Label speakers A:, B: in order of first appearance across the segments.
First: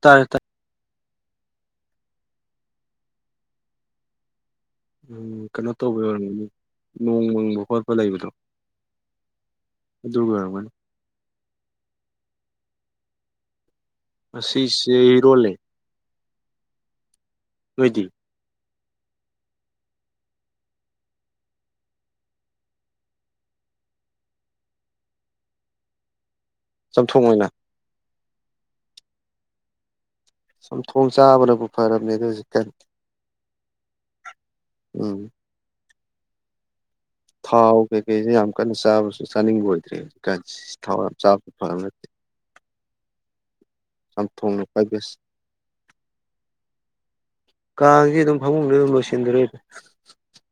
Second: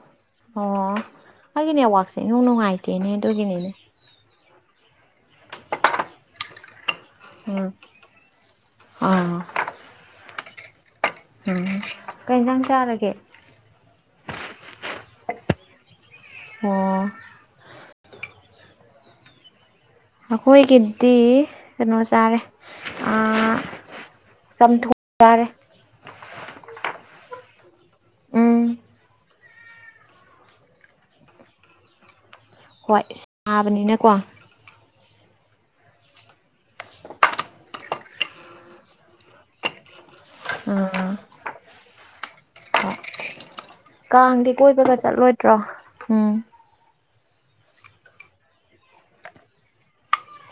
A: ꯇꯥꯔꯦ ꯇꯥꯏ
B: ꯑꯣ ꯑꯩꯒꯤꯅꯦꯋꯥꯛꯁꯦ ꯏꯅꯨꯡ ꯅꯨꯡꯉꯥꯏꯇꯦꯅꯦ ꯑꯗꯨꯒꯤꯅꯦꯅꯦ
A: ꯎꯝ ꯀꯩꯅꯣ ꯇꯧꯕꯩ ꯑꯣꯏꯔꯝꯒꯅꯤ ꯅꯣꯡ ꯃꯪꯕ
B: ꯎꯝ
A: ꯈꯣꯠꯄ ꯂꯩꯕꯗꯣ
B: ꯑꯥ
A: ꯑꯗꯨ ꯑꯣꯏꯔꯝꯒꯅꯤ
B: ꯎꯝ ꯀꯩꯏꯟꯖꯡ ꯆꯥꯔꯒꯦ
A: ꯑꯁꯤꯁꯦ ꯏꯔꯣꯜ ꯂꯩ
B: ꯑꯣ
A: ꯅꯣꯏꯗꯤ
B: ꯑꯩꯈꯣꯏꯒꯤꯗꯤ ꯀꯩꯅꯣ ꯆꯥꯔꯦ ꯑꯥ ꯆꯥꯝꯊꯣꯛ ꯆꯥꯔꯦ
A: ꯆꯝꯊꯣꯡ ꯑꯣꯏꯅ
B: ꯎꯝ
A: ꯆꯝ ꯊꯣꯡ ꯆꯥꯕꯅꯕꯨ ꯐꯔꯝꯅꯦꯗ ꯍꯧꯖꯤꯛ
B: ꯍꯣꯏꯠ ꯁꯥꯕꯅꯤꯅꯀꯣ
A: ꯎꯝ ꯊꯥꯎ ꯀꯩꯀꯩꯁꯦ ꯌꯥꯝ ꯀꯟꯅ ꯆꯥꯕꯁꯨ ꯆꯥꯅꯤꯡꯕ ꯑꯣꯏꯗ꯭ꯔꯦ ꯍꯧꯖꯤꯛ ꯊꯥꯎ ꯌꯥꯝ ꯆꯥꯕꯁꯨ ꯐꯕ ꯅꯠꯇꯦ
B: ꯑꯣ ꯀꯥꯡꯗꯤ
A: ꯆꯝꯊꯣꯡꯅ ꯈ꯭ꯋꯥꯏ
B: ꯀꯣꯏꯕꯒ
A: ꯕꯦꯁ
B: ꯆꯠꯂꯣꯏꯗ꯭ꯔꯣ ꯎꯝ
A: ꯀꯥꯡꯁꯤ ꯑꯗꯨꯝ ꯐꯃꯨꯡꯗ ꯑꯗꯨꯝ ꯂꯣꯏꯁꯤꯟꯗꯣꯔꯦ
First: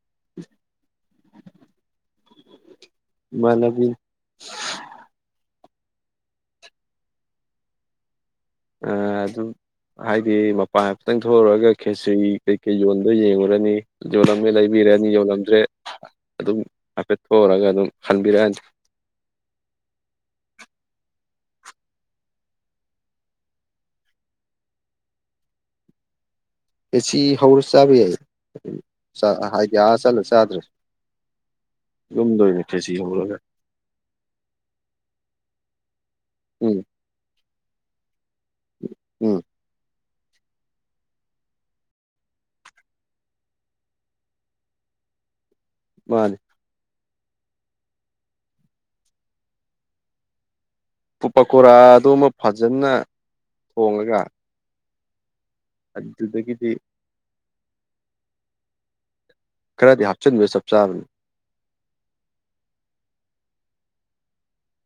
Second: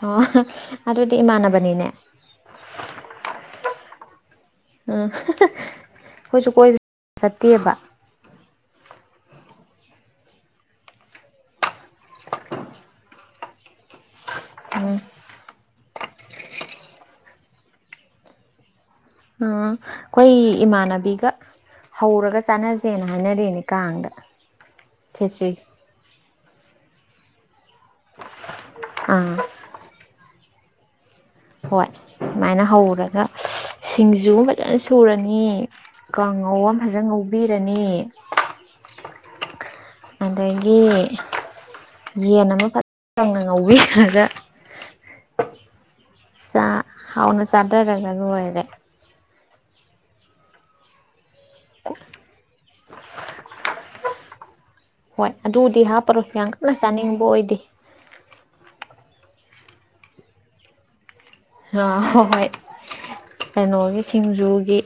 B: ꯑꯣ ꯑꯗꯨꯗꯤ ꯏꯃꯥꯟꯅꯕꯅꯤꯅꯦ
A: ꯏꯃꯥꯟꯅꯕꯤ
B: ꯎꯝ ꯑꯩꯈꯣꯏꯁꯨ ꯀꯣꯏꯕ ꯆꯠꯇꯦꯕ
A: ꯑꯥ ꯑꯗꯨꯝ ꯍꯥꯏꯗꯤ ꯃꯄꯥꯟ ꯍꯥꯏꯐꯇꯪ ꯊꯣꯛꯎꯔꯒ ꯈꯦꯁꯤꯔꯤ ꯀꯩꯀꯩ ꯌꯣꯟ ꯑꯗꯨ ꯌꯦꯡꯉꯨꯔꯅꯤ ꯌꯣꯜꯂꯝꯃꯦ
B: ꯎꯝ
A: ꯂꯩꯕꯤꯔꯅꯤ ꯌꯣꯜꯂꯝꯗ꯭ꯔꯦ ꯑꯗꯨꯝ ꯍꯥꯏꯐꯦꯠ ꯊꯣꯛꯎꯔꯒ ꯑꯗꯨꯝ ꯈꯟꯕꯤꯔꯛꯑꯅꯤ
B: ꯑ ꯑꯩꯈꯣꯏ ꯏꯃꯥꯟꯅꯕꯤꯒ ꯍꯧꯔꯒ ꯆꯥꯅꯁꯦꯅ ꯍꯥꯏꯅꯔꯤꯅꯦ ꯀꯥꯡꯗ ꯈꯦꯆ꯭ꯔꯤ
A: ꯑꯦꯁꯤ ꯍꯧꯔ ꯆꯥꯕ ꯌꯥꯏ ꯆꯥ
B: ꯑꯥ
A: ꯍꯥꯏꯗꯤ ꯑꯥ ꯆꯠꯂ ꯆꯥꯗ꯭ꯔꯁ
B: ꯍꯣꯏ ꯑꯗꯨꯃꯥꯏꯅ ꯍꯧꯔꯒ ꯁꯤꯡꯖꯨ ꯐꯖꯅ ꯁꯨꯔꯅꯤ ꯀꯥꯡꯉꯧ ꯑꯃ
A: ꯎꯝ
B: ꯐꯖꯅ ꯉꯧꯕꯤꯔꯅꯤ
A: ꯎꯝ
B: ꯑꯗꯒꯤ ꯌꯦꯟ ꯑꯃꯐꯠ ꯀꯪꯅ ꯉꯧꯕꯤꯔꯒ
A: ꯃꯥꯅꯤ
B: ꯆꯥ ꯍꯥꯎꯅ ꯆꯥꯗꯔꯒ ꯂꯣꯏꯔꯦ
A: ꯄꯀꯣꯔꯥꯗꯣꯃ ꯐꯖꯅ ꯊꯣꯡꯉꯒ
B: ꯍꯣꯏ ꯑꯗꯨꯗꯤ ꯍꯥꯞꯄꯔꯣꯏ ꯌꯥꯝ
A: ꯑꯗꯨꯗꯒꯤꯗꯤ
B: ꯀꯟꯅ ꯆꯥꯅꯤꯡꯕ ꯑꯣꯏꯗꯦ
A: ꯈꯔꯗꯤ ꯍꯥꯞꯆꯤꯟꯕ ꯆꯞ ꯆꯥꯕꯅꯤ
B: ꯉꯥ ꯍꯣ ꯍꯣꯏ ꯀꯩꯅꯣꯒꯤ ꯁꯤꯡꯖꯨꯒꯤ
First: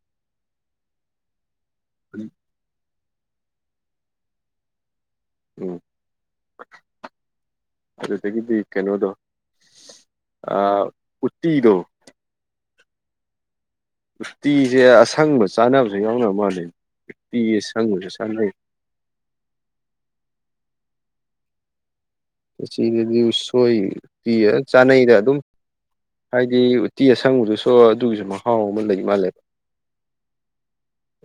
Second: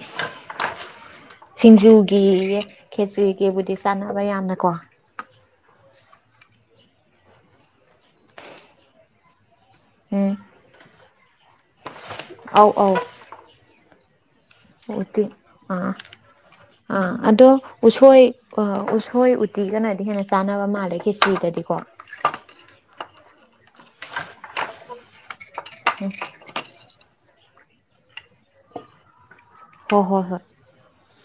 B: ꯁꯤꯡꯖꯨꯒꯤꯌꯦ ꯈꯦꯆꯨꯒꯤꯕꯨꯗꯤ ꯆꯥꯟꯅꯕ ꯌꯥꯝꯅ ꯀꯣ
A: ꯎꯝ ꯑꯗꯨꯗꯒꯤꯗꯤ ꯀꯩꯅꯣꯗꯣ
B: ꯎꯝ
A: ꯑ ꯎꯠꯇꯤꯗꯣ
B: ꯑꯥꯎ ꯑꯥꯎ
A: ꯎꯇꯤꯁꯦ ꯑꯁꯪꯕ ꯆꯥꯟꯅꯕꯁꯨ ꯌꯥꯎꯅ ꯃꯥꯜꯂꯦ
B: ꯑ
A: ꯎꯇꯤ
B: ꯑꯗꯣ
A: ꯑꯁꯪꯕꯁꯨ
B: ꯎꯁꯣꯏ
A: ꯆꯥꯅꯩ
B: ꯑ ꯎ ꯎꯁꯣꯏ ꯎꯇꯤ ꯒꯅꯗꯤ ꯍꯦꯟꯅ ꯆꯥꯅꯕ ꯃꯥꯜꯂꯦ ꯈꯦꯆꯔꯤꯒꯗꯤꯀꯣ꯫
A: ꯁꯤꯗꯗꯤ ꯎꯁꯣꯏ ꯄꯤꯌꯦ ꯆꯥꯅꯩꯗ ꯑꯗꯨꯝ꯫
B: [inaudible]
A: ꯍꯥꯏꯗꯤ ꯎꯠꯇꯤ ꯑꯁꯪꯕꯗꯨꯁꯨ ꯑꯗꯨꯒꯤꯁꯨ ꯃꯍꯥꯎ ꯑꯃ ꯂꯩ ꯃꯥꯜꯂꯦꯕ꯫
B: ꯍꯣ ꯍꯣ ꯍꯣꯏ꯫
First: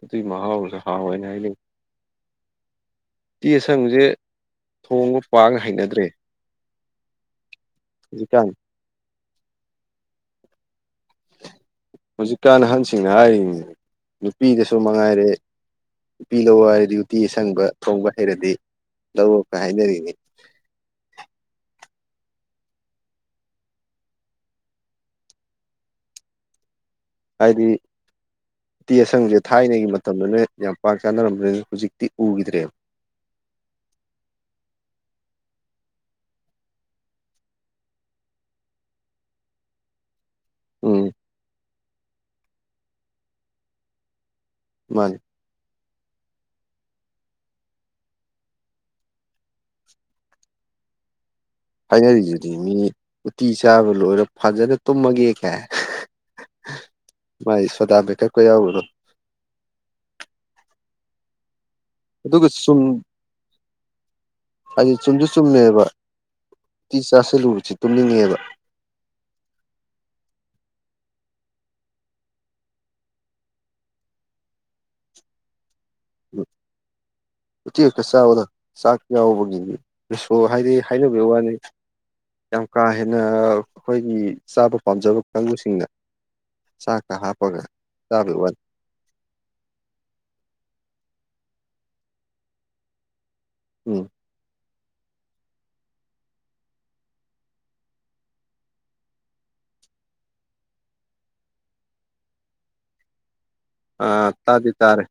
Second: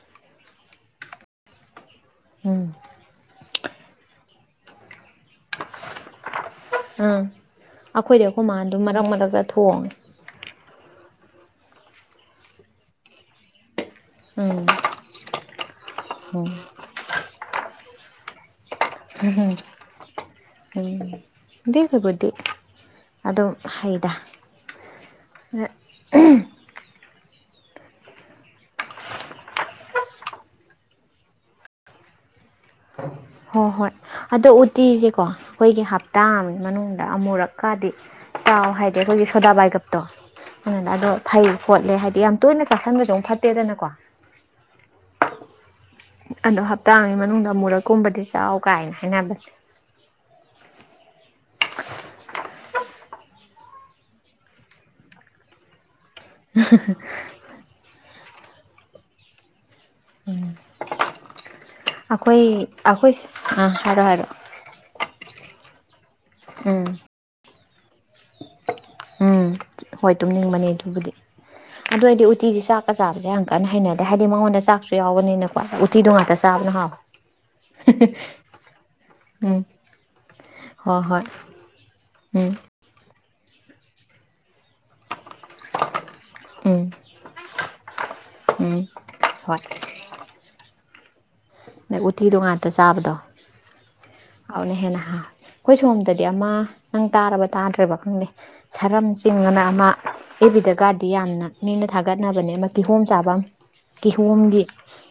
A: ꯑꯗꯨꯏ ꯃꯍꯥꯎꯒꯗꯨ ꯍꯥꯎꯋꯦꯅ ꯍꯥꯏꯅꯩ꯫
B: ꯎꯝ꯫
A: ꯇꯤ ꯑꯁꯪꯕꯁꯦ ꯊꯣꯡꯕ ꯄꯥꯛꯅ ꯍꯩꯅꯗ꯭ꯔꯦ꯫
B: ꯑꯥ ꯑꯩꯈꯣꯏꯗꯤ ꯑꯩꯈꯣꯏ
A: ꯍꯧꯖꯤꯛꯀꯥꯟ
B: ꯃꯥꯗꯣ ꯃꯔꯛ ꯃꯔꯛꯛꯇ ꯊꯣꯡꯉꯦ꯫
A: ꯍꯧꯖꯤꯛꯀꯥꯟ ꯑꯍꯟꯁꯤꯡꯅ ꯍꯥꯏꯔꯤ
B: ꯎꯝ
A: ꯅꯨꯄꯤꯗꯁꯨ ꯃꯉꯥꯏꯔꯦ꯫ ꯅꯨꯄꯤ
B: ꯎꯝ
A: ꯂꯧ ꯍꯥꯏꯔꯗꯤ ꯎꯇꯤ ꯑꯁꯪꯕ ꯊꯣꯡꯕ ꯍꯩꯔꯗꯤ ꯂꯧꯔꯣ ꯀꯥꯏ ꯍꯥꯏꯅꯔꯤꯅꯤ꯫
B: ꯎꯝ꯫ [unintelligible] ꯕꯨꯗꯤ ꯑꯗꯨꯝ ꯍꯩꯗ꯫
A: ꯍꯥꯏꯗꯤ ꯎꯇꯤ ꯑꯁꯪꯕꯁꯦ ꯊꯥꯏꯅꯩꯒꯤ ꯃꯇꯝꯗꯅ ꯌꯥꯝ ꯄꯥꯛ ꯆꯥꯅꯔꯝꯕꯅꯤꯅ ꯍꯧꯖꯤꯛꯇꯤ ꯎꯈꯤꯗ꯭ꯔꯦꯕ꯫
B: ꯍꯣꯏ ꯍꯣꯏ ꯑꯗꯣ ꯎꯇꯤꯁꯦꯀꯣ ꯑꯩꯈꯣꯏꯒꯤ ꯍꯞꯇꯥ ꯑꯃꯒꯤ ꯃꯅꯨꯡꯗ ꯑꯃꯨꯔꯛꯀꯗꯤ ꯆꯥꯎ ꯍꯥꯏꯗꯤ ꯑꯩꯈꯣꯏꯒꯤ ꯁꯣꯗꯕꯥꯏꯒꯞꯇꯣ ꯑꯗꯨꯅ
A: ꯎꯝ
B: ꯑꯗꯣ ꯐꯩ ꯈꯣꯠꯂꯦ ꯍꯥꯏꯗꯤ ꯌꯥꯝ ꯇꯣꯏꯅ ꯆꯥꯥꯁꯟꯕꯁꯨ ꯑꯃꯨꯛ ꯐꯠꯇꯦꯗꯅꯀꯣ꯫
A: ꯃꯥꯅꯤ꯫
B: ꯑꯗꯣ ꯍꯞꯇꯥꯒꯤ ꯃꯅꯨꯡꯗ ꯃꯨꯔꯛꯀꯨꯝꯕꯗꯤ ꯆꯥꯎ ꯀꯥꯏꯅ ꯍꯥꯏꯅꯕꯅꯦ꯫
A: ꯍꯥꯏꯅꯔꯤꯗꯨꯗꯤ ꯃꯤ ꯎꯇꯤ ꯆꯥꯕ ꯂꯣꯏꯔ ꯐꯖꯅ ꯇꯨꯝꯃꯒꯦ ꯀꯥꯏ꯫
B: [unintelligible]
A: ꯃꯥꯏꯖꯦ ꯁꯣꯗꯕꯩꯀꯞꯀ ꯌꯥꯎꯔꯕꯣ꯫
B: ꯑꯩꯈꯣꯏ
A: ꯑꯗꯨꯒ ꯆꯨꯝ
B: ꯑꯩꯈꯣꯏ ꯑꯥ ꯍꯥꯏꯔꯣ ꯍꯥꯏꯔꯣꯛ꯫
A: ꯍꯥꯏꯗꯤ ꯆꯨꯝꯁꯨ ꯆꯨꯝꯃꯦꯕ꯫
B: ꯎꯝ꯫
A: ꯎꯇꯤ ꯆꯥꯥꯁꯜꯂꯨꯨꯕꯁꯤ ꯇꯨꯝꯅꯤꯡꯉꯦꯕ꯫
B: ꯎꯝ ꯍꯣꯏ ꯇꯨꯝꯅꯤꯡꯕꯅꯤ ꯑꯗꯨꯕꯨꯗꯤ꯫ ꯑꯗꯨ ꯑꯩꯗꯣ ꯎꯇꯤꯖꯦ ꯆꯥꯛꯀ ꯆꯥꯕꯁꯦ ꯌꯥꯝ ꯀꯟꯅ ꯍꯩꯅꯗꯦ ꯍꯥꯏꯗꯤ ꯃꯉꯣꯟꯗ ꯆꯥꯛꯁꯨ ꯌꯥꯎꯕꯅꯤꯅꯀꯣ꯫ ꯎꯇꯤꯗꯣ ꯉꯥꯛꯇ ꯆꯥꯕꯅ ꯍꯥꯎꯏ꯫
A: ꯎꯇꯤ ꯈꯛꯇ ꯆꯥꯕꯗ ꯆꯥꯛ
B: ꯎꯝ
A: ꯌꯥꯎꯕꯒꯤꯅꯤ ꯔꯤꯁꯣ ꯍꯥꯏꯗꯤ
B: ꯍꯣꯏ ꯍꯣꯏ
A: ꯍꯥꯏꯅꯕꯒꯤ ꯋꯥꯅꯤ꯫
B: ꯎꯝ꯫
A: ꯌꯥꯝ ꯀꯥ ꯍꯦꯟꯅ ꯑꯩꯈꯣꯏꯒꯤ ꯆꯥꯕ ꯄꯥꯝꯖꯕ ꯀꯥꯡꯕꯨꯁꯤꯡꯅ
B: ꯎꯝ
A: ꯆꯥꯛꯀ ꯍꯥꯞꯄꯒ ꯆꯥꯕꯩ ꯋꯥꯅꯤ꯫
B: ꯎꯝ ꯍꯣꯏ꯫ ꯎꯇꯤꯗꯣ ꯉꯥꯛꯇ ꯆꯥꯕꯗꯣ꯫
A: ꯎꯝ꯫
B: ꯍꯥꯎꯅ ꯍꯦꯟꯅ ꯍꯥꯎ ꯑꯩꯈꯣꯏ ꯁꯣꯝꯗꯗꯤ ꯑꯃ ꯅꯪ ꯇꯥꯔꯕ ꯇꯥꯗ꯭ꯔꯦꯕ ꯈꯪꯗꯦ꯫ ꯁꯥꯔꯝ ꯆꯤꯡꯉꯥꯅ ꯑꯃ ꯑꯦꯐꯕꯤꯗꯒꯗꯤ ꯌꯥꯝꯅ ꯃꯤꯅ ꯊꯥꯒꯠꯅꯕꯅꯦ ꯑꯃꯥ ꯀꯤꯍꯣꯝ ꯆꯥꯕꯝ꯫
A: ꯑ
B: ꯀꯤꯍꯣꯝꯒꯤ
A: ꯇꯥꯗꯤ ꯇꯥꯔꯦ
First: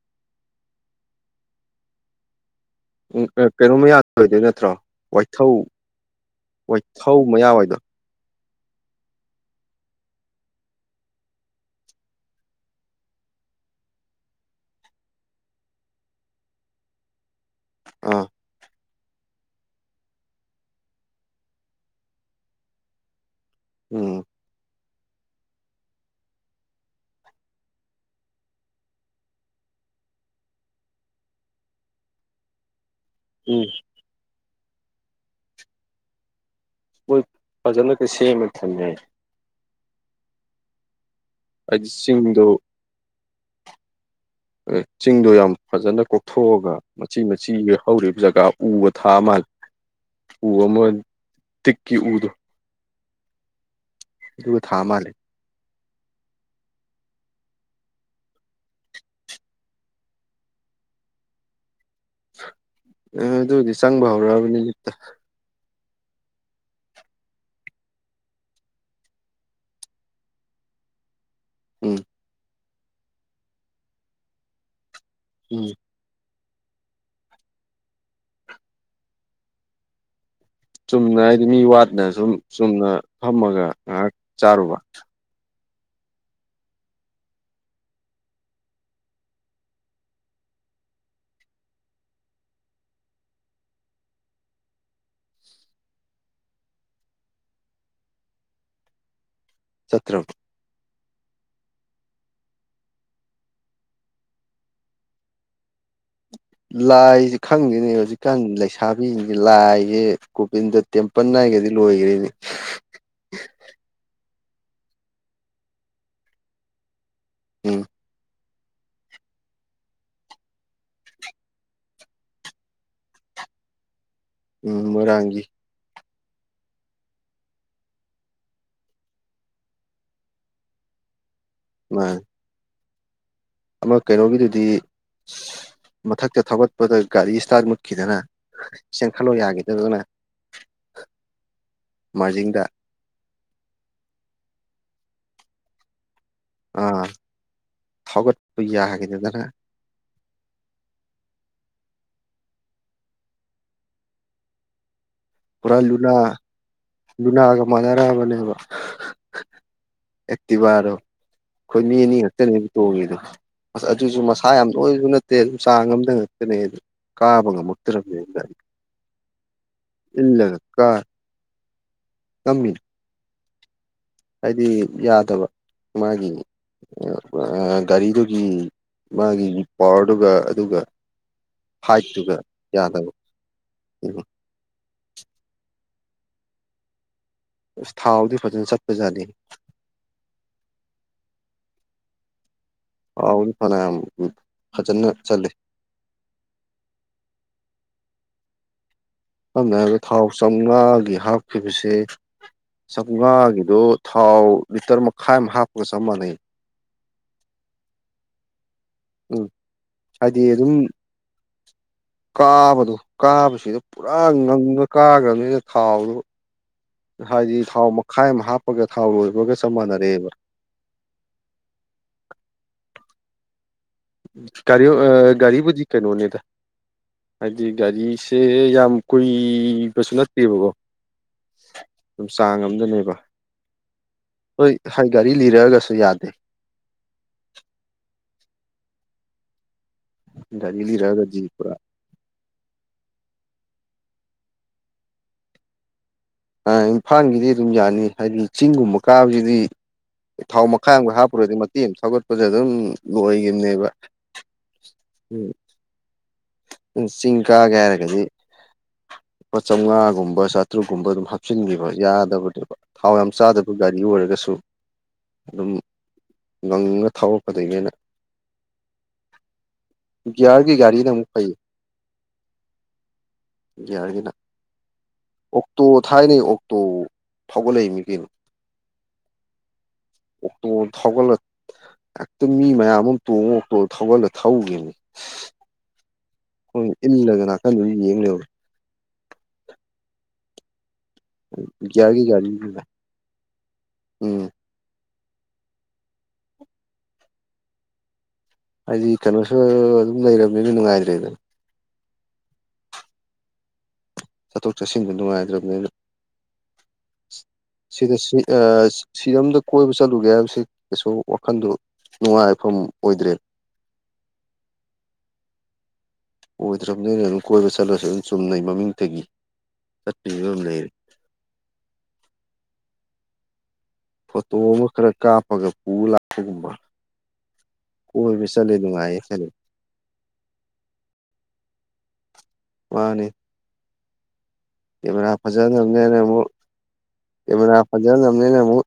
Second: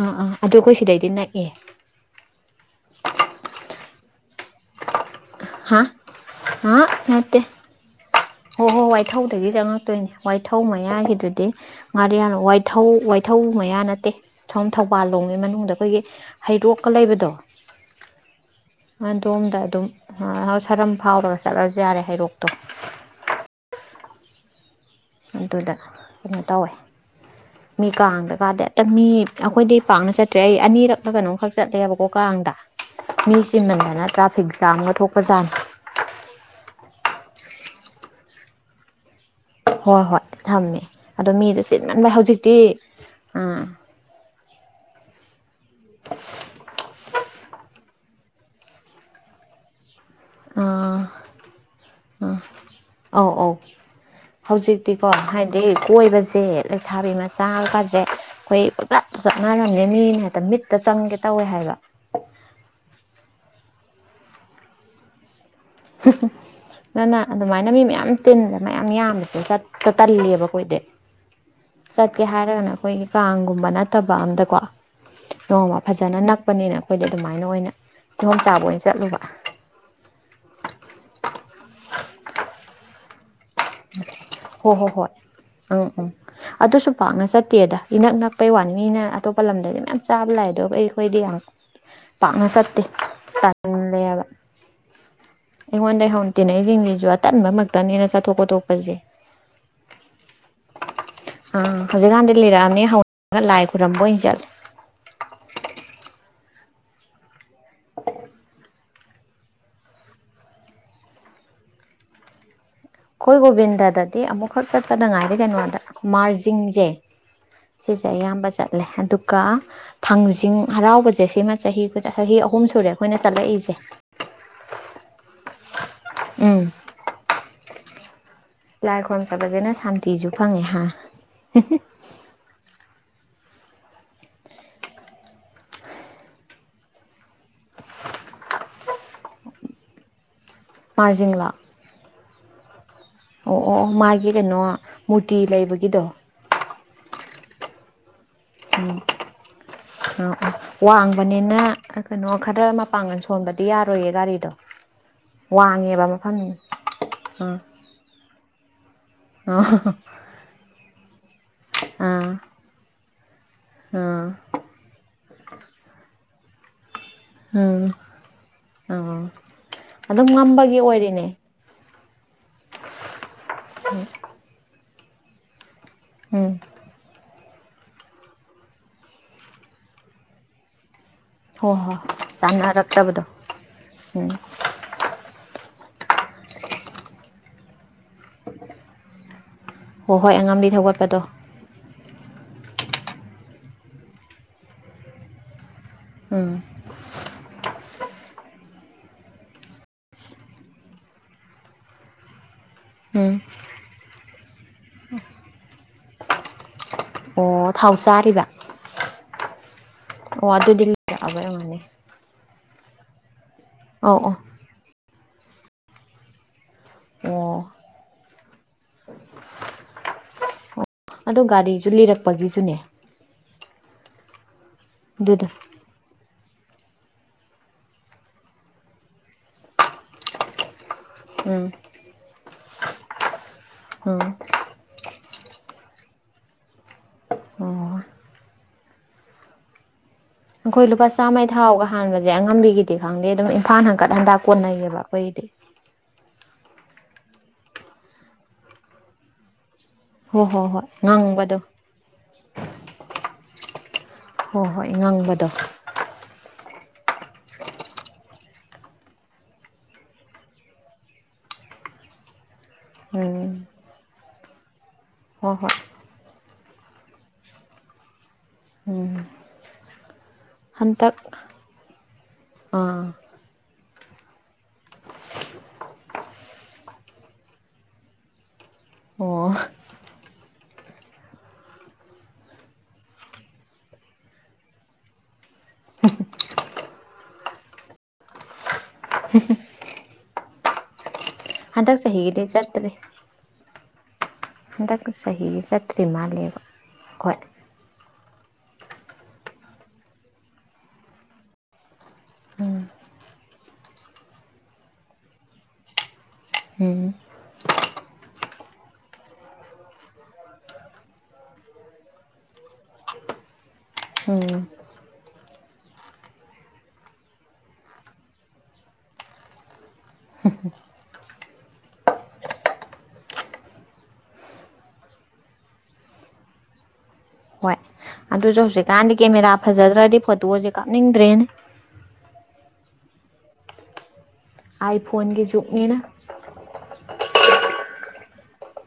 B: ꯑꯥ ꯑꯥ ꯑꯗꯨ ꯑꯩꯈꯣꯏ ꯁꯤꯗꯩꯗꯤ ꯅꯛꯑꯦ꯫
A: ꯎꯝ ꯑꯥ ꯀꯩꯅꯣꯝ ꯃꯌꯥꯗ ꯑꯣꯏꯗꯣꯏ ꯅꯠꯇ꯭ꯔꯣ ꯋꯥꯏꯊꯧ
B: ꯍꯥ ꯍꯥ
A: ꯋꯥꯏꯊꯧ
B: ꯅꯠꯇꯦ
A: ꯃꯌꯥ ꯑꯣꯏꯗꯣ
B: ꯍꯣ ꯍꯣ ꯋꯥꯏꯊꯧꯗꯒꯤ ꯆꯪꯉꯛꯇꯣꯏꯅꯦ ꯋꯥꯏꯊꯧ ꯃꯌꯥꯒꯤꯗꯨꯗꯤ ꯉꯥꯔꯤꯌꯥꯟ ꯋꯥꯏꯊꯧ ꯋꯥꯏꯊꯧ ꯃꯌꯥ ꯅꯠꯇꯦ ꯁꯣꯝ ꯊꯧꯕꯥꯜ ꯂꯣꯝꯒꯤ ꯃꯅꯨꯡꯗ ꯑꯈꯣꯏꯒꯤ ꯍꯩꯔꯣꯛꯀ ꯂꯩꯕꯗꯣ
A: ꯑꯥ
B: ꯑꯗꯣꯝꯗ ꯑꯗꯨꯝ ꯁꯔꯝ ꯐꯥꯎꯔꯒ ꯆꯠꯂꯖꯨ ꯌꯥꯔꯦ ꯍꯩꯔꯣꯛꯇꯣ
A: ꯎꯝ
B: ꯑꯗꯨꯗ ꯀꯩꯅꯣ ꯇꯧꯋꯦ
A: [inaudible]
B: ꯃꯤ ꯀꯥꯡꯗ ꯀꯥꯗꯤ ꯇ ꯃꯤ ꯑꯈꯣꯏꯗꯤ ꯄꯥꯛꯅ ꯆꯠꯇ꯭ꯔꯦ ꯑꯩ ꯑꯅꯤꯔꯛꯂ ꯀꯩꯅꯣꯝꯈꯛ ꯆꯠꯂꯦꯕꯀꯣ ꯀꯥꯡꯗ ꯃꯤ
A: ꯎꯝ
B: ꯆꯤꯟꯃꯟꯗꯅ ꯇ꯭ꯔꯥꯐꯤꯛ ꯖꯥꯝꯒ ꯊꯣꯛꯄꯖꯥꯠꯅꯤ
A: ꯃꯣꯏ ꯐꯖꯅꯒ ꯁꯦꯝꯃ ꯊꯝꯃꯦ ꯍꯥꯏ
B: ꯍꯣ ꯍꯣꯏ ꯊꯝꯃꯦ ꯑꯗꯣ ꯃꯤꯗꯣ
A: ꯍꯥꯏꯗꯤ
B: ꯆꯤꯟꯃꯟꯕꯩ
A: ꯆꯤꯡꯗꯣ
B: ꯍꯧꯖꯤꯛꯇꯤ ꯎꯝ
A: ꯆꯤꯡꯗꯣ ꯌꯥꯝ ꯐꯖꯅ ꯀꯣꯛꯊꯣꯛꯑꯒ ꯃꯆꯤ ꯃꯆꯤ ꯍꯧꯔꯤꯕ ꯖꯒꯥ ꯎꯒ ꯊꯥ ꯃꯥꯂꯦ ꯎ ꯑꯃ
B: ꯑꯥ
A: ꯇꯤꯛꯀꯤ ꯎꯗꯣ
B: ꯑꯥ ꯑꯧ ꯑꯧ
A: ꯑꯗꯨꯒ ꯊꯥ
B: ꯍꯧꯖꯤꯛꯇꯤꯀꯣ
A: ꯃꯥꯜꯂꯦ
B: ꯍꯥꯏ ꯗꯩ ꯀꯣꯏꯕꯁꯦ ꯂꯩꯁꯥꯕꯤ ꯃꯆꯥꯒꯥꯖꯦ ꯈꯣꯏ ꯄꯡꯆꯠꯇ ꯆꯠꯅꯔꯝꯃꯦ ꯃꯤꯅ ꯃꯤꯠꯇ ꯆꯪꯒꯦ ꯇꯧꯋꯦ ꯍꯥꯏꯕ
A: ꯑꯗꯨꯗꯤ ꯆꯪꯕ ꯍꯧꯔꯕꯅꯦ ꯃꯤꯠꯇ
B: [unintelligible] ꯅꯪꯅ ꯑꯗꯨꯃꯥꯏꯅ ꯃꯤ ꯃꯌꯥꯝ ꯇꯤꯟꯕ ꯃꯌꯥꯝ ꯌꯥꯝꯕꯁꯦ ꯆꯠꯄ ꯇꯜꯂꯦꯕ ꯑꯈꯣꯏꯗꯤ
A: ꯎꯝ
B: ꯆꯠꯀꯦ ꯍꯥꯏꯔꯒꯅ ꯑꯈꯣꯏꯒꯤ ꯀꯥꯡꯒꯨꯝꯕ ꯅꯠꯇꯕ ꯑꯝꯗꯀꯣ
A: ꯎꯝ
B: ꯅꯣꯡꯃ ꯐꯖꯅ ꯅꯛꯄꯅꯤꯅ ꯑꯈꯣꯏꯗꯤ ꯑꯗꯨꯃꯥꯏꯅ ꯑꯣꯏꯅ ꯀꯤꯍꯣꯝ ꯆꯥꯕ ꯑꯣꯏꯅ ꯆꯠꯂꯨꯕ
A: ꯆꯨꯝꯅ ꯍꯥꯏꯗꯤ ꯃꯤ ꯋꯥꯠꯅ ꯁꯨꯝ ꯆꯨꯝꯅ ꯐꯝꯃꯒ ꯉꯥꯏꯍꯥꯛ
B: ꯍꯣ
A: ꯆꯥꯔꯨꯕ
B: ꯍꯣ ꯍꯣꯏ ꯑ ꯎꯝ ꯑꯗꯨꯁꯨ ꯄꯥꯛꯅ ꯆꯠꯇꯦꯗ ꯏꯅꯛ ꯅꯛꯄꯩ ꯋꯥꯅꯤ ꯃꯤꯅ ꯑꯇꯣꯞꯄ ꯂꯝꯗꯗꯤ ꯃꯌꯥꯝ ꯆꯥꯕ ꯂꯥꯑꯦ ꯑꯗꯨ ꯑꯩꯈꯣꯏꯗꯤ ꯌꯥꯝ ꯄꯥꯛꯅ ꯆꯠꯇꯦ ꯇꯜꯂꯦꯕ ꯑꯩꯉꯣꯟꯗꯩ ꯍꯧꯅ ꯇꯤꯟꯅꯩꯖꯤꯡꯖꯤꯖꯨ ꯑꯇꯟꯕꯃꯛꯇꯅꯤꯅ ꯆꯊꯣꯛ ꯈꯣꯊꯣꯛꯄꯖꯦ
A: ꯆꯠꯇ꯭ꯔ
B: ꯑ ꯍꯧꯖꯤꯛꯀꯥꯟꯗꯤ ꯂꯤꯔꯛꯑꯝꯅꯤ ꯍꯧꯔꯒ ꯂꯥꯏ ꯈꯣꯏꯔꯝꯕ ꯑꯣꯏꯅ ꯆꯠꯂꯦ
A: ꯂꯥꯏꯖꯦ ꯈꯪꯗꯦꯅꯦ ꯍꯧꯖꯤꯛꯀꯥꯟ ꯂꯩꯁꯥꯕꯤꯖꯤꯡꯖꯦ ꯂꯥꯏꯖꯦ ꯒꯣꯕꯤꯟꯗ ꯇꯦꯝꯄꯟ ꯍꯥꯏꯒꯗꯤ ꯂꯣꯏꯒ꯭ꯔꯦꯅꯦ
B: ꯈꯣꯏ ꯒꯣꯕꯤꯟꯗꯗꯗꯤ ꯑꯃꯨꯛꯈꯛ ꯆꯠꯄꯗ ꯉꯥꯏꯗꯤ ꯀꯩꯅꯣꯗ ꯃꯥꯔꯖꯤꯡꯖꯦ
A: ꯎꯝ
B: ꯁꯤꯁꯦ ꯑꯌꯥꯝꯕ ꯆꯠꯂꯦ ꯑꯗꯨꯒ ꯊꯥꯡꯖꯤꯡ ꯍꯔꯥꯎꯕꯖꯦ ꯁꯤꯃ ꯆꯍꯤ ꯆꯍꯤ ꯑꯍꯨꯝ ꯁꯨꯔꯦ ꯑꯈꯣꯏꯅ ꯆꯠꯂꯛꯏꯖꯦ
A: ꯎꯝ ꯃꯣꯔꯥꯡꯒꯤ
B: ꯎꯝ ꯂꯥꯏ ꯈꯣꯔꯝ ꯆꯠꯄꯖꯤꯅ ꯁꯥꯟꯇꯤꯖꯨ ꯐꯪꯉꯦ ꯍꯥ
A: ꯃꯥꯟ ꯑꯃ ꯀꯩꯅꯣꯒꯤꯗꯨꯗꯤ ꯃꯊꯛꯇ ꯊꯧꯒꯠꯄꯗ ꯒꯥꯔꯤ ꯏꯁꯇꯥꯔ꯭ꯠ ꯃꯨꯠꯈꯤꯗꯅ ꯆꯦꯡꯈꯠꯂꯣ ꯌꯥꯒꯤꯗꯗꯅ
B: ꯃꯥꯔꯖꯤꯡꯂꯣ
A: ꯃꯥꯔꯖꯤꯡꯗ
B: ꯑꯣ ꯑꯣ ꯑꯣ ꯃꯥꯒꯤ ꯀꯩꯅꯣ ꯃꯨꯔꯇꯤ ꯂꯩꯕꯒꯤꯗꯣ
A: ꯑ ꯊꯧꯒꯠꯄ ꯌꯥꯒꯤꯗꯗꯅ
B: ꯑ ꯋꯥꯡꯕꯅꯤꯅ ꯀꯩꯅꯣ ꯈꯔ ꯃꯄꯥꯡꯒꯜ ꯁꯣꯟꯕꯗꯤ ꯌꯥꯔꯣꯏꯌꯦ ꯒꯥꯔꯤꯗꯣ
A: ꯄꯨꯔꯥ
B: ꯋꯥꯡꯉꯦꯕ
A: ꯂꯨꯅꯥ
B: ꯃꯐꯝꯗꯨ ꯑꯥ
A: ꯂꯨꯅꯥꯒ ꯃꯥꯟꯅꯔꯑꯕꯅꯦꯕ
B: [unintelligible]
A: ꯑꯦꯛꯇꯤꯕꯔꯣ ꯈꯣꯢ ꯃꯤ ꯑꯅꯤ ꯈꯛꯇꯅꯤ ꯇꯣꯡꯉꯤꯗꯣ ꯑꯁ
B: ꯑꯥ
A: ꯑꯗꯨꯖꯨ
B: ꯑꯥ
A: ꯃꯁꯥ ꯌꯥꯝ ꯅꯣꯏꯕ ꯅꯠꯇꯦ ꯑꯗꯨ ꯆꯥꯡ ꯑꯝꯗ ꯉꯛꯇꯅꯦ ꯀꯥꯕ
B: ꯎꯝ
A: ꯉꯝꯃꯛꯇ꯭ꯔꯥꯃꯦꯅ
B: ꯑꯣ ꯑꯗꯨꯝ ꯉꯝꯕꯒꯤ ꯑꯣꯏꯔꯤꯅꯦ
A: ꯉꯝꯃꯤ
B: ꯎꯝ
A: ꯍꯥꯏꯗꯤ ꯌꯥꯗꯕ ꯃꯥꯒꯤ
B: ꯎꯝ
A: ꯑ ꯑ ꯒꯥꯔꯤꯗꯨꯒꯤ ꯃꯥꯒꯤ ꯄꯋꯥꯔꯗꯨꯒ ꯑꯗꯨꯒ
B: ꯍꯣꯏ ꯍꯣꯏ
A: ꯍꯥꯏꯠꯇꯨꯒ ꯌꯥꯗꯕ
B: ꯆꯥꯟꯅꯔꯛꯇꯕꯗꯣ
A: ꯎꯝ
B: [unintelligible]
A: ꯑꯁ ꯊꯥꯎꯗꯤ ꯐꯖꯅ ꯆꯠꯄꯖꯥꯠꯅꯤ
B: ꯍꯣ ꯍꯣꯏ ꯑꯉꯝꯕꯤ ꯊꯧꯒꯠꯄꯗꯣ
A: ꯊꯥꯎꯗꯤ ꯐꯅꯌꯥꯝ ꯐꯖꯅ ꯆꯠꯂꯤ
B: ꯎꯝ
A: ꯁꯝꯅ ꯍꯥꯏꯕꯗ ꯊꯥꯎ ꯆꯧꯉꯥꯒꯤ ꯍꯥꯞꯈꯤꯕꯁꯦ
B: ꯎꯝ
A: ꯆꯧꯉꯥꯒꯤꯗꯣ ꯊꯥꯎ ꯂꯤꯇꯔ ꯃꯈꯥꯏ ꯑꯃ ꯍꯥꯞꯄꯒ ꯆꯞ ꯃꯥꯟꯅꯩ
B: ꯑꯣ ꯊꯥꯎ ꯆꯥꯔꯤꯕ
A: ꯎꯝ ꯍꯥꯏꯗꯤ
B: ꯑꯣ
A: ꯑꯗꯨꯝ
B: ꯑꯗꯨꯗꯤ ꯂꯩꯔꯛꯑꯕ ꯑꯣꯏꯔꯝꯒꯅꯤ
A: ꯀꯥꯕꯗꯣ ꯀꯥꯕꯁꯤꯗ ꯄꯨꯔꯥ
B: ꯑꯧ ꯑꯣ
A: ꯉꯪꯉ ꯀꯥꯒ꯭ꯔꯅꯤꯅ ꯊꯥꯎꯗꯨ ꯍꯥꯏꯗꯤ
B: ꯑꯣ
A: ꯊꯥꯎ ꯃꯈꯥꯏ ꯑꯃ ꯍꯥꯞꯄꯒ ꯊꯥꯎ ꯂꯣꯏꯕꯒ ꯆꯞ ꯃꯥꯟꯅꯔꯦꯕ
B: ꯑꯗꯨ ꯒꯥꯔꯤꯖꯨ ꯂꯤꯔꯛꯄꯒꯤꯖꯨꯅꯦ
A: ꯒꯔꯤ ꯑ
B: ꯑꯗꯨꯗꯣ
A: ꯒꯥꯔꯤꯕꯨꯗꯤ ꯀꯩꯅꯣꯅꯤꯗ ꯍꯥꯏꯗꯤ ꯒꯥꯔꯤꯁꯦ ꯌꯥꯝ ꯀꯨꯏꯕꯁꯨ ꯅꯠꯇꯦꯕꯀꯣ
B: ꯎꯝ
A: ꯗꯨꯝ ꯆꯥꯡ ꯑꯃꯗꯅꯦꯕ
B: ꯎꯝ
A: ꯍꯣꯏ ꯈ ꯒꯥꯔꯤ ꯂꯤꯔꯛꯑꯒꯁꯨ ꯌꯥꯗꯦ
B: ꯑꯣ
A: ꯒꯥꯔꯤ
B: ꯑꯩꯈꯣꯏ ꯂꯨꯄꯥ
A: ꯂꯤꯔꯛꯑꯒꯗꯤ
B: ꯆꯥꯝꯃꯩ
A: ꯄꯨꯔꯥ
B: ꯊꯥꯎꯒ ꯍꯥꯟꯕꯖꯦ ꯑꯉꯝꯕꯤꯒꯤꯗꯤ ꯈꯪꯗꯦ ꯗꯨꯝ ꯏꯝꯐꯥꯟ ꯍꯟꯒꯠ ꯍꯟꯗ ꯀꯣꯟꯅꯩꯌꯦꯕ ꯑꯩꯈꯣꯏꯒꯤꯗꯤ
A: ꯑ ꯏꯝꯐꯥꯟꯒꯤꯗꯤ ꯗꯨꯝ ꯌꯥꯅꯤ ꯍꯥꯏꯗꯤ ꯆꯤꯡꯒꯨꯝꯕ ꯀꯥꯕꯖꯤꯗꯤ
B: ꯍꯣꯏ
A: ꯊꯥꯎ
B: ꯍꯣꯏ ꯍꯣꯏ
A: ꯃꯈꯥꯏ ꯑꯃꯒ ꯍꯥꯞꯄꯨꯔꯗꯤ
B: ꯉꯪꯕꯗꯣ
A: ꯃꯇꯦꯛ ꯑꯃ ꯊꯧꯒꯠꯄꯗ ꯑꯗꯨꯝ ꯂꯣꯏꯈꯤꯕꯅꯦꯕ
B: ꯍꯣꯏ ꯍꯣꯏ ꯉꯪꯕꯗꯣ
A: ꯆꯤꯡ ꯀꯥꯒꯦ ꯍꯥꯏꯔꯒꯗꯤ ꯂꯨꯄꯥ ꯆꯧꯃꯉꯥꯒꯨꯝꯕ ꯆꯥꯇ꯭ꯔꯨꯛꯀꯨꯝꯕ ꯑꯗꯨꯝ ꯍꯥꯞꯆꯤꯟꯈꯤꯕ ꯌꯥꯗꯕꯅꯦꯕ ꯊꯥꯎ ꯌꯥꯝ
B: ꯎꯝ
A: ꯆꯥꯗꯕ ꯒꯥꯔꯤ ꯑꯣꯏꯔꯒꯁꯨ
B: ꯍꯣꯏ
A: ꯑꯗꯨꯝ
B: ꯍꯣꯏ
A: ꯉꯪꯉ ꯊꯥꯎꯔꯛꯄꯗꯣꯏꯅꯤꯅ
B: ꯎꯝ
A: ꯒꯤꯌꯔꯒꯤ ꯒꯥꯔꯤꯅ
B: ꯍꯟꯇꯛ
A: ꯑꯃꯨꯛ ꯐꯩ
B: ꯑꯥ
A: ꯒꯤꯌꯔꯒꯤꯅ ꯑꯣꯛꯇꯣ ꯊꯥꯏꯅꯩ ꯑꯣꯛꯇꯣ ꯊꯧꯒꯠꯂꯛꯃꯤ ꯀꯩꯅꯣ
B: ꯑꯣ
A: ꯑꯣꯛꯇꯣ ꯊꯧꯒꯠꯂ ꯍꯦꯛꯇ ꯃꯤ ꯃꯌꯥꯝ ꯑꯃ ꯇꯣꯡꯉ ꯑꯣꯛꯇꯣ ꯊꯧꯒꯜꯂ ꯊꯧꯈꯤꯕꯅꯤ ꯑꯩꯈꯣꯏꯅ ꯏꯜꯂꯒ ꯅꯥꯀꯟꯗ ꯌꯦꯡ ꯂꯩꯍꯧꯔꯦ
B: ꯍꯟꯗꯛ
A: ꯒꯤꯌꯔꯒꯤ
B: ꯆꯍꯤꯒꯤꯗꯤ
A: ꯒꯥꯔꯤꯅꯤꯗ
B: ꯆꯠꯇ꯭ꯔꯤ
A: ꯎꯝ
B: ꯍꯟꯗꯛ ꯆꯍꯤꯒꯤ ꯆꯠꯇ꯭ꯔꯤ ꯃꯥꯜꯂꯦꯕ ꯍꯣꯏ
A: ꯍꯥꯏꯗꯤ ꯀꯩꯅꯣꯁꯨ ꯑꯗꯨꯝ ꯂꯩꯔꯕꯅꯤꯅ ꯅꯨꯡꯉꯥꯏꯇ꯭ꯔꯦꯗꯅ
B: ꯎꯝ
A: ꯆꯠꯊꯣꯛ ꯆꯠꯁꯤꯟꯗ ꯅꯨꯡꯉꯥꯏꯇ꯭ꯔꯕꯅꯤꯅ
B: ꯎꯝ
A: ꯁꯤꯗ ꯁꯤ ꯑꯥ ꯁꯤꯔꯝꯗ ꯀꯣꯏꯕ ꯆꯠꯂꯨꯒꯦ ꯍꯥꯏꯕꯁꯤ ꯀꯩꯁꯨ ꯋꯥꯈꯟꯗ ꯅꯨꯡꯉꯥꯏꯐꯝ ꯑꯣꯏꯗ꯭ꯔꯦ
B: ꯎꯝ
A: ꯑꯣꯏꯗ꯭ꯔꯕꯅꯤꯅ ꯑꯗꯨꯝ ꯀꯣꯏꯕ ꯆꯠꯂꯁꯨ ꯑꯗꯨꯝ ꯆꯨꯝꯅꯩ ꯃꯃꯤꯡꯇꯒꯤ ꯆꯠꯄꯩ ꯐꯤꯕꯝ ꯂꯩꯔꯦ꯫ ꯐꯣꯇꯣ ꯑꯃ ꯈꯔ ꯀꯥꯞꯄꯒ ꯄꯨ ꯂꯥꯛꯄꯒꯨꯝꯕ ꯀꯣꯏꯕ
B: ꯑꯗꯨꯖꯨ
A: ꯆꯠꯂꯦ
B: ꯍꯧꯖꯤꯛꯀꯥꯟꯗꯤ
A: ꯅꯨꯡꯉꯥꯏꯌꯦ ꯈꯜꯂꯤ
B: ꯀꯦꯃꯦꯔꯥ ꯐꯖꯗ꯭ꯔꯗꯤ ꯐꯣꯇꯣꯖꯦ ꯀꯥꯞꯅꯤꯡꯗ꯭ꯔꯦꯅꯦ ꯫
A: ꯃꯥꯅꯤ
B: ꯑꯥꯏ
A: ꯀꯦꯃꯦꯔꯥ
B: ꯐꯣꯟꯒꯤ ꯖꯨꯛꯅꯤꯅ
A: ꯐꯖꯅꯕꯅꯦꯅ ꯑꯃꯨꯛ ꯀꯦꯃꯦꯔꯥ ꯐꯖꯅꯕꯅꯦꯅ ꯑꯃꯨꯛ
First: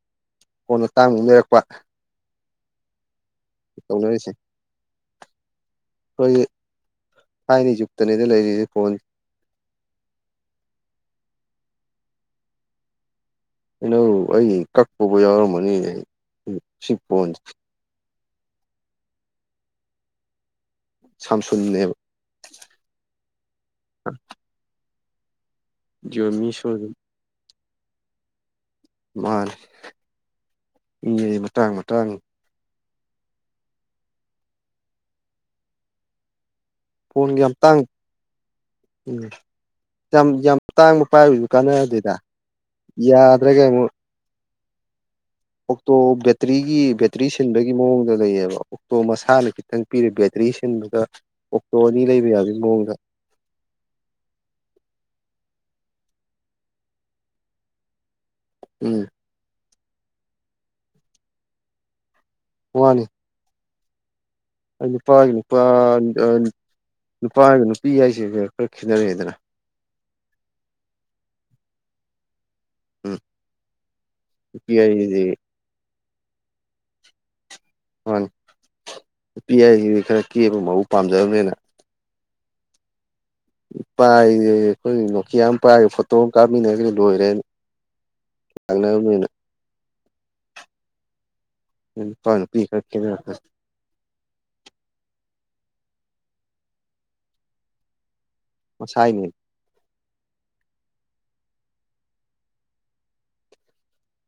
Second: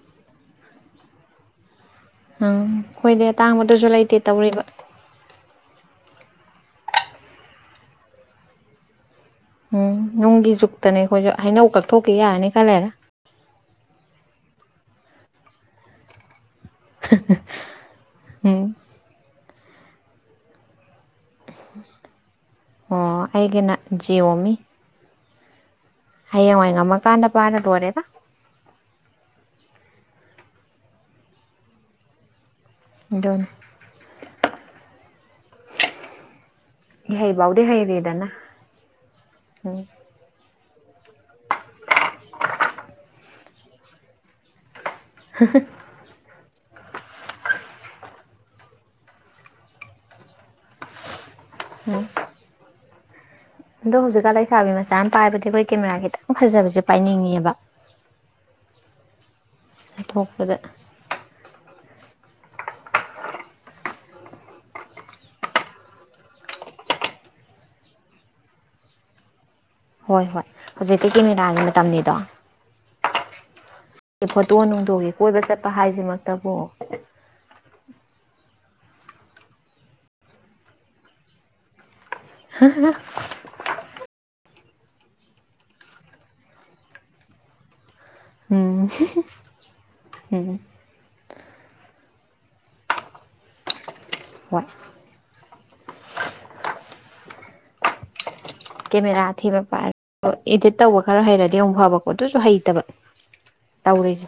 A: ꯐꯣꯟꯗ ꯑꯇꯥꯡꯕ ꯂꯩꯔꯛꯄ
B: ꯎꯝ ꯈꯣꯏꯗꯤ ꯑꯇꯥꯡꯕꯗꯨꯖꯨ ꯂꯩꯇꯦ ꯇꯧꯔꯤꯕ
A: ꯈꯣꯏꯗꯤ ꯊꯥꯏꯅꯩ ꯖꯨꯛꯇꯅꯤꯗ ꯂꯩꯔꯤꯖꯦ ꯐꯣꯟ
B: ꯎꯝ ꯅꯨꯡꯒꯤ ꯖꯨꯛꯇꯅꯦ ꯑꯩꯈꯣꯏꯖꯨ ꯍꯩꯅꯧ ꯀꯛꯊꯣꯛꯈꯤ ꯌꯥꯔꯅꯤ ꯈ ꯂꯩꯔ
A: ꯀꯩꯅꯧ ꯑꯩ ꯀꯛꯄꯕꯨ ꯌꯥꯎꯔꯝꯃꯅꯤ ꯑꯩ ꯁꯤ ꯐꯣꯟꯁꯦ
B: ꯎꯝ
A: ꯁꯥꯝꯁꯨꯡꯅꯦꯕ
B: ꯑꯣ ꯑꯩꯒꯤꯅ ꯖꯤꯌꯣꯃꯤ
A: ꯖꯤꯑꯣꯃꯤ
B: ꯍꯌꯦꯡꯋꯥꯏ
A: ꯁꯣꯏ
B: ꯉꯝꯃꯀꯥꯟꯗ ꯄꯥꯏꯔ ꯂꯣꯏꯔꯦꯗ ꯫
A: ꯃꯥꯅꯤ ꯃꯤ ꯑꯖꯤ ꯃꯇꯥꯡ ꯃꯇꯥꯡꯅꯤ꯫
B: ꯗꯨꯅꯤ
A: ꯐꯣꯟꯒ ꯌꯥꯝ
B: ꯏꯍꯩꯕꯥꯎꯗꯤ
A: ꯇꯥꯡ
B: ꯍꯩꯔꯦꯗꯅ
A: ꯎꯝ
B: ꯎꯝ
A: ꯌꯥꯝ ꯌꯥꯝ ꯇꯥꯡꯕ ꯄꯥꯏꯕꯖꯨ ꯀꯥꯟꯅꯗꯦꯗ ꯌꯥꯗ꯭ꯔꯒ ꯑꯃꯨꯛ
B: [unintelligible]
A: ꯇꯣ ꯕꯦꯇ꯭ꯔꯤꯒꯤ ꯕꯦꯇ꯭ꯔꯤ ꯁꯤꯟꯕꯒꯤ ꯃꯑꯣꯡꯗ ꯂꯩꯌꯦꯕ ꯇꯣ ꯃꯁꯥꯅ ꯈꯤꯇꯪ ꯄꯤꯔꯦ ꯕꯦꯇ꯭ꯔꯤ ꯁꯤꯟꯕꯒ ꯑꯣꯛꯇꯣ ꯑꯅꯤ
B: ꯎꯝ
A: ꯂꯩꯕ ꯌꯥꯕꯒꯤ ꯃꯑꯣꯡꯗ
B: ꯑꯗꯣ ꯍꯧꯖꯤꯛꯀꯥꯟ ꯂꯩꯁꯥꯕꯤ ꯃꯆꯥꯅ ꯄꯥꯏꯕꯗꯤ ꯑꯈꯣꯏ ꯀꯦꯃꯦꯔꯥ ꯈꯤꯇꯪ ꯐꯖꯕꯁꯦ ꯄꯥꯏꯅꯤꯡꯉꯦꯕ꯫
A: ꯎꯝ
B: ꯆꯠꯊꯣꯛꯄꯗ
A: ꯋꯥꯅꯤ ꯑꯩ ꯅꯨꯄꯥꯒꯤ ꯅꯨꯄꯥ ꯑ ꯅꯨꯄꯥꯒ ꯅꯨꯄꯤ ꯍꯥꯏꯁꯦꯒ ꯈꯔ ꯈꯦꯠꯅꯔꯑꯦꯗꯅ
B: ꯍꯣꯏ ꯍꯣꯏ ꯍꯧꯖꯤꯛꯇꯤ ꯀꯦꯃꯦꯔꯥꯒꯤ ꯃꯇꯝꯅꯤꯗꯣ
A: ꯎꯝ
B: ꯐꯣꯇꯣ
A: ꯅꯨꯄꯤ
B: ꯅꯨꯡꯗꯣꯒꯤ
A: ꯍꯥꯏꯁꯤꯗꯤ
B: ꯀꯣꯏꯕ ꯆꯠꯄ ꯍꯥꯏꯖꯤꯃꯛꯇꯕꯨ
A: ꯃꯥꯅꯤ ꯅꯨꯄꯤ ꯍꯥꯏꯁꯤꯗꯤ ꯈꯔ ꯀꯦꯕ ꯃꯧꯕ ꯄꯥꯝꯖꯕꯅꯤꯅ
B: [unintelligible]
A: ꯄꯥꯏ ꯑꯩꯈꯣꯏ ꯅꯣꯀꯤꯌꯥ ꯑꯃ ꯄꯥꯏ ꯐꯣꯇꯣ ꯑꯃ ꯀꯥꯞꯃꯤꯟꯅꯔꯒ ꯂꯣꯏꯔꯦ
B: ꯎꯝ
A: ꯂꯥꯛꯅꯕꯅꯤꯅ
B: ꯎꯝ
A: ꯎꯝ ꯅꯨꯄꯥ ꯅꯨꯄꯤ ꯈꯔ ꯈꯦꯠꯅꯔꯛꯀꯅꯤ
B: ꯍꯣꯏ ꯀꯦꯃꯦꯔꯥ
A: ꯃꯁꯥꯏꯅꯦ
B: ꯑꯊꯤꯕ ꯄꯥꯏ ꯏꯗꯤꯠ ꯇꯧꯕ ꯈꯔ ꯍꯩꯔꯗꯤ ꯑꯃꯨꯛ ꯐꯕꯀꯣ ꯑꯗꯨꯁꯨ ꯍꯩꯇꯕ ꯇꯧꯔꯤꯖ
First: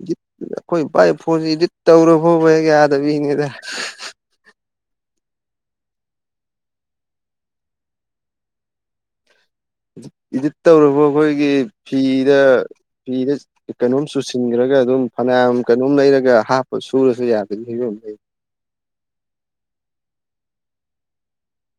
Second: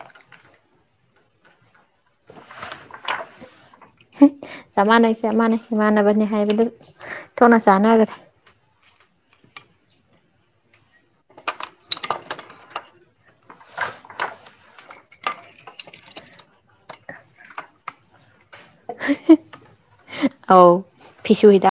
A: ꯑꯈꯣꯏ ꯄꯥꯏ ꯐꯣꯟꯖꯤꯗꯤ ꯇꯧꯔ ꯐꯥꯎꯕ ꯍꯦꯛ ꯌꯥꯗꯕꯤꯅꯤꯗ꯫
B: ꯆꯞ ꯃꯥꯟꯅꯩ ꯆꯞ ꯃꯥꯟꯅꯩ ꯏꯃꯥꯟꯅꯕꯅꯤ ꯍꯥꯏꯕꯗꯨ ꯊꯣꯛꯅ ꯆꯥꯟꯅꯒ꯭ꯔꯦ꯫
A: ꯏꯗꯤꯠ ꯇꯧꯔꯕ ꯑꯈꯣꯏꯒꯤ ꯐꯤꯗ ꯐꯤꯗ ꯀꯩꯅꯣꯝ ꯆꯨꯁꯤꯟꯒ꯭ꯔꯒ ꯑꯗꯨꯝ ꯐꯅꯌꯥꯝ ꯀꯩꯅꯣꯝ ꯂꯩꯔꯒ ꯍꯥꯞꯄ ꯁꯨꯔꯁꯨ ꯌꯥꯗꯕꯩ ꯐꯤꯕꯝ ꯂꯩ꯫
B: [unintelligible] ꯑꯧ ꯐꯤꯁꯨ ꯍꯤꯗ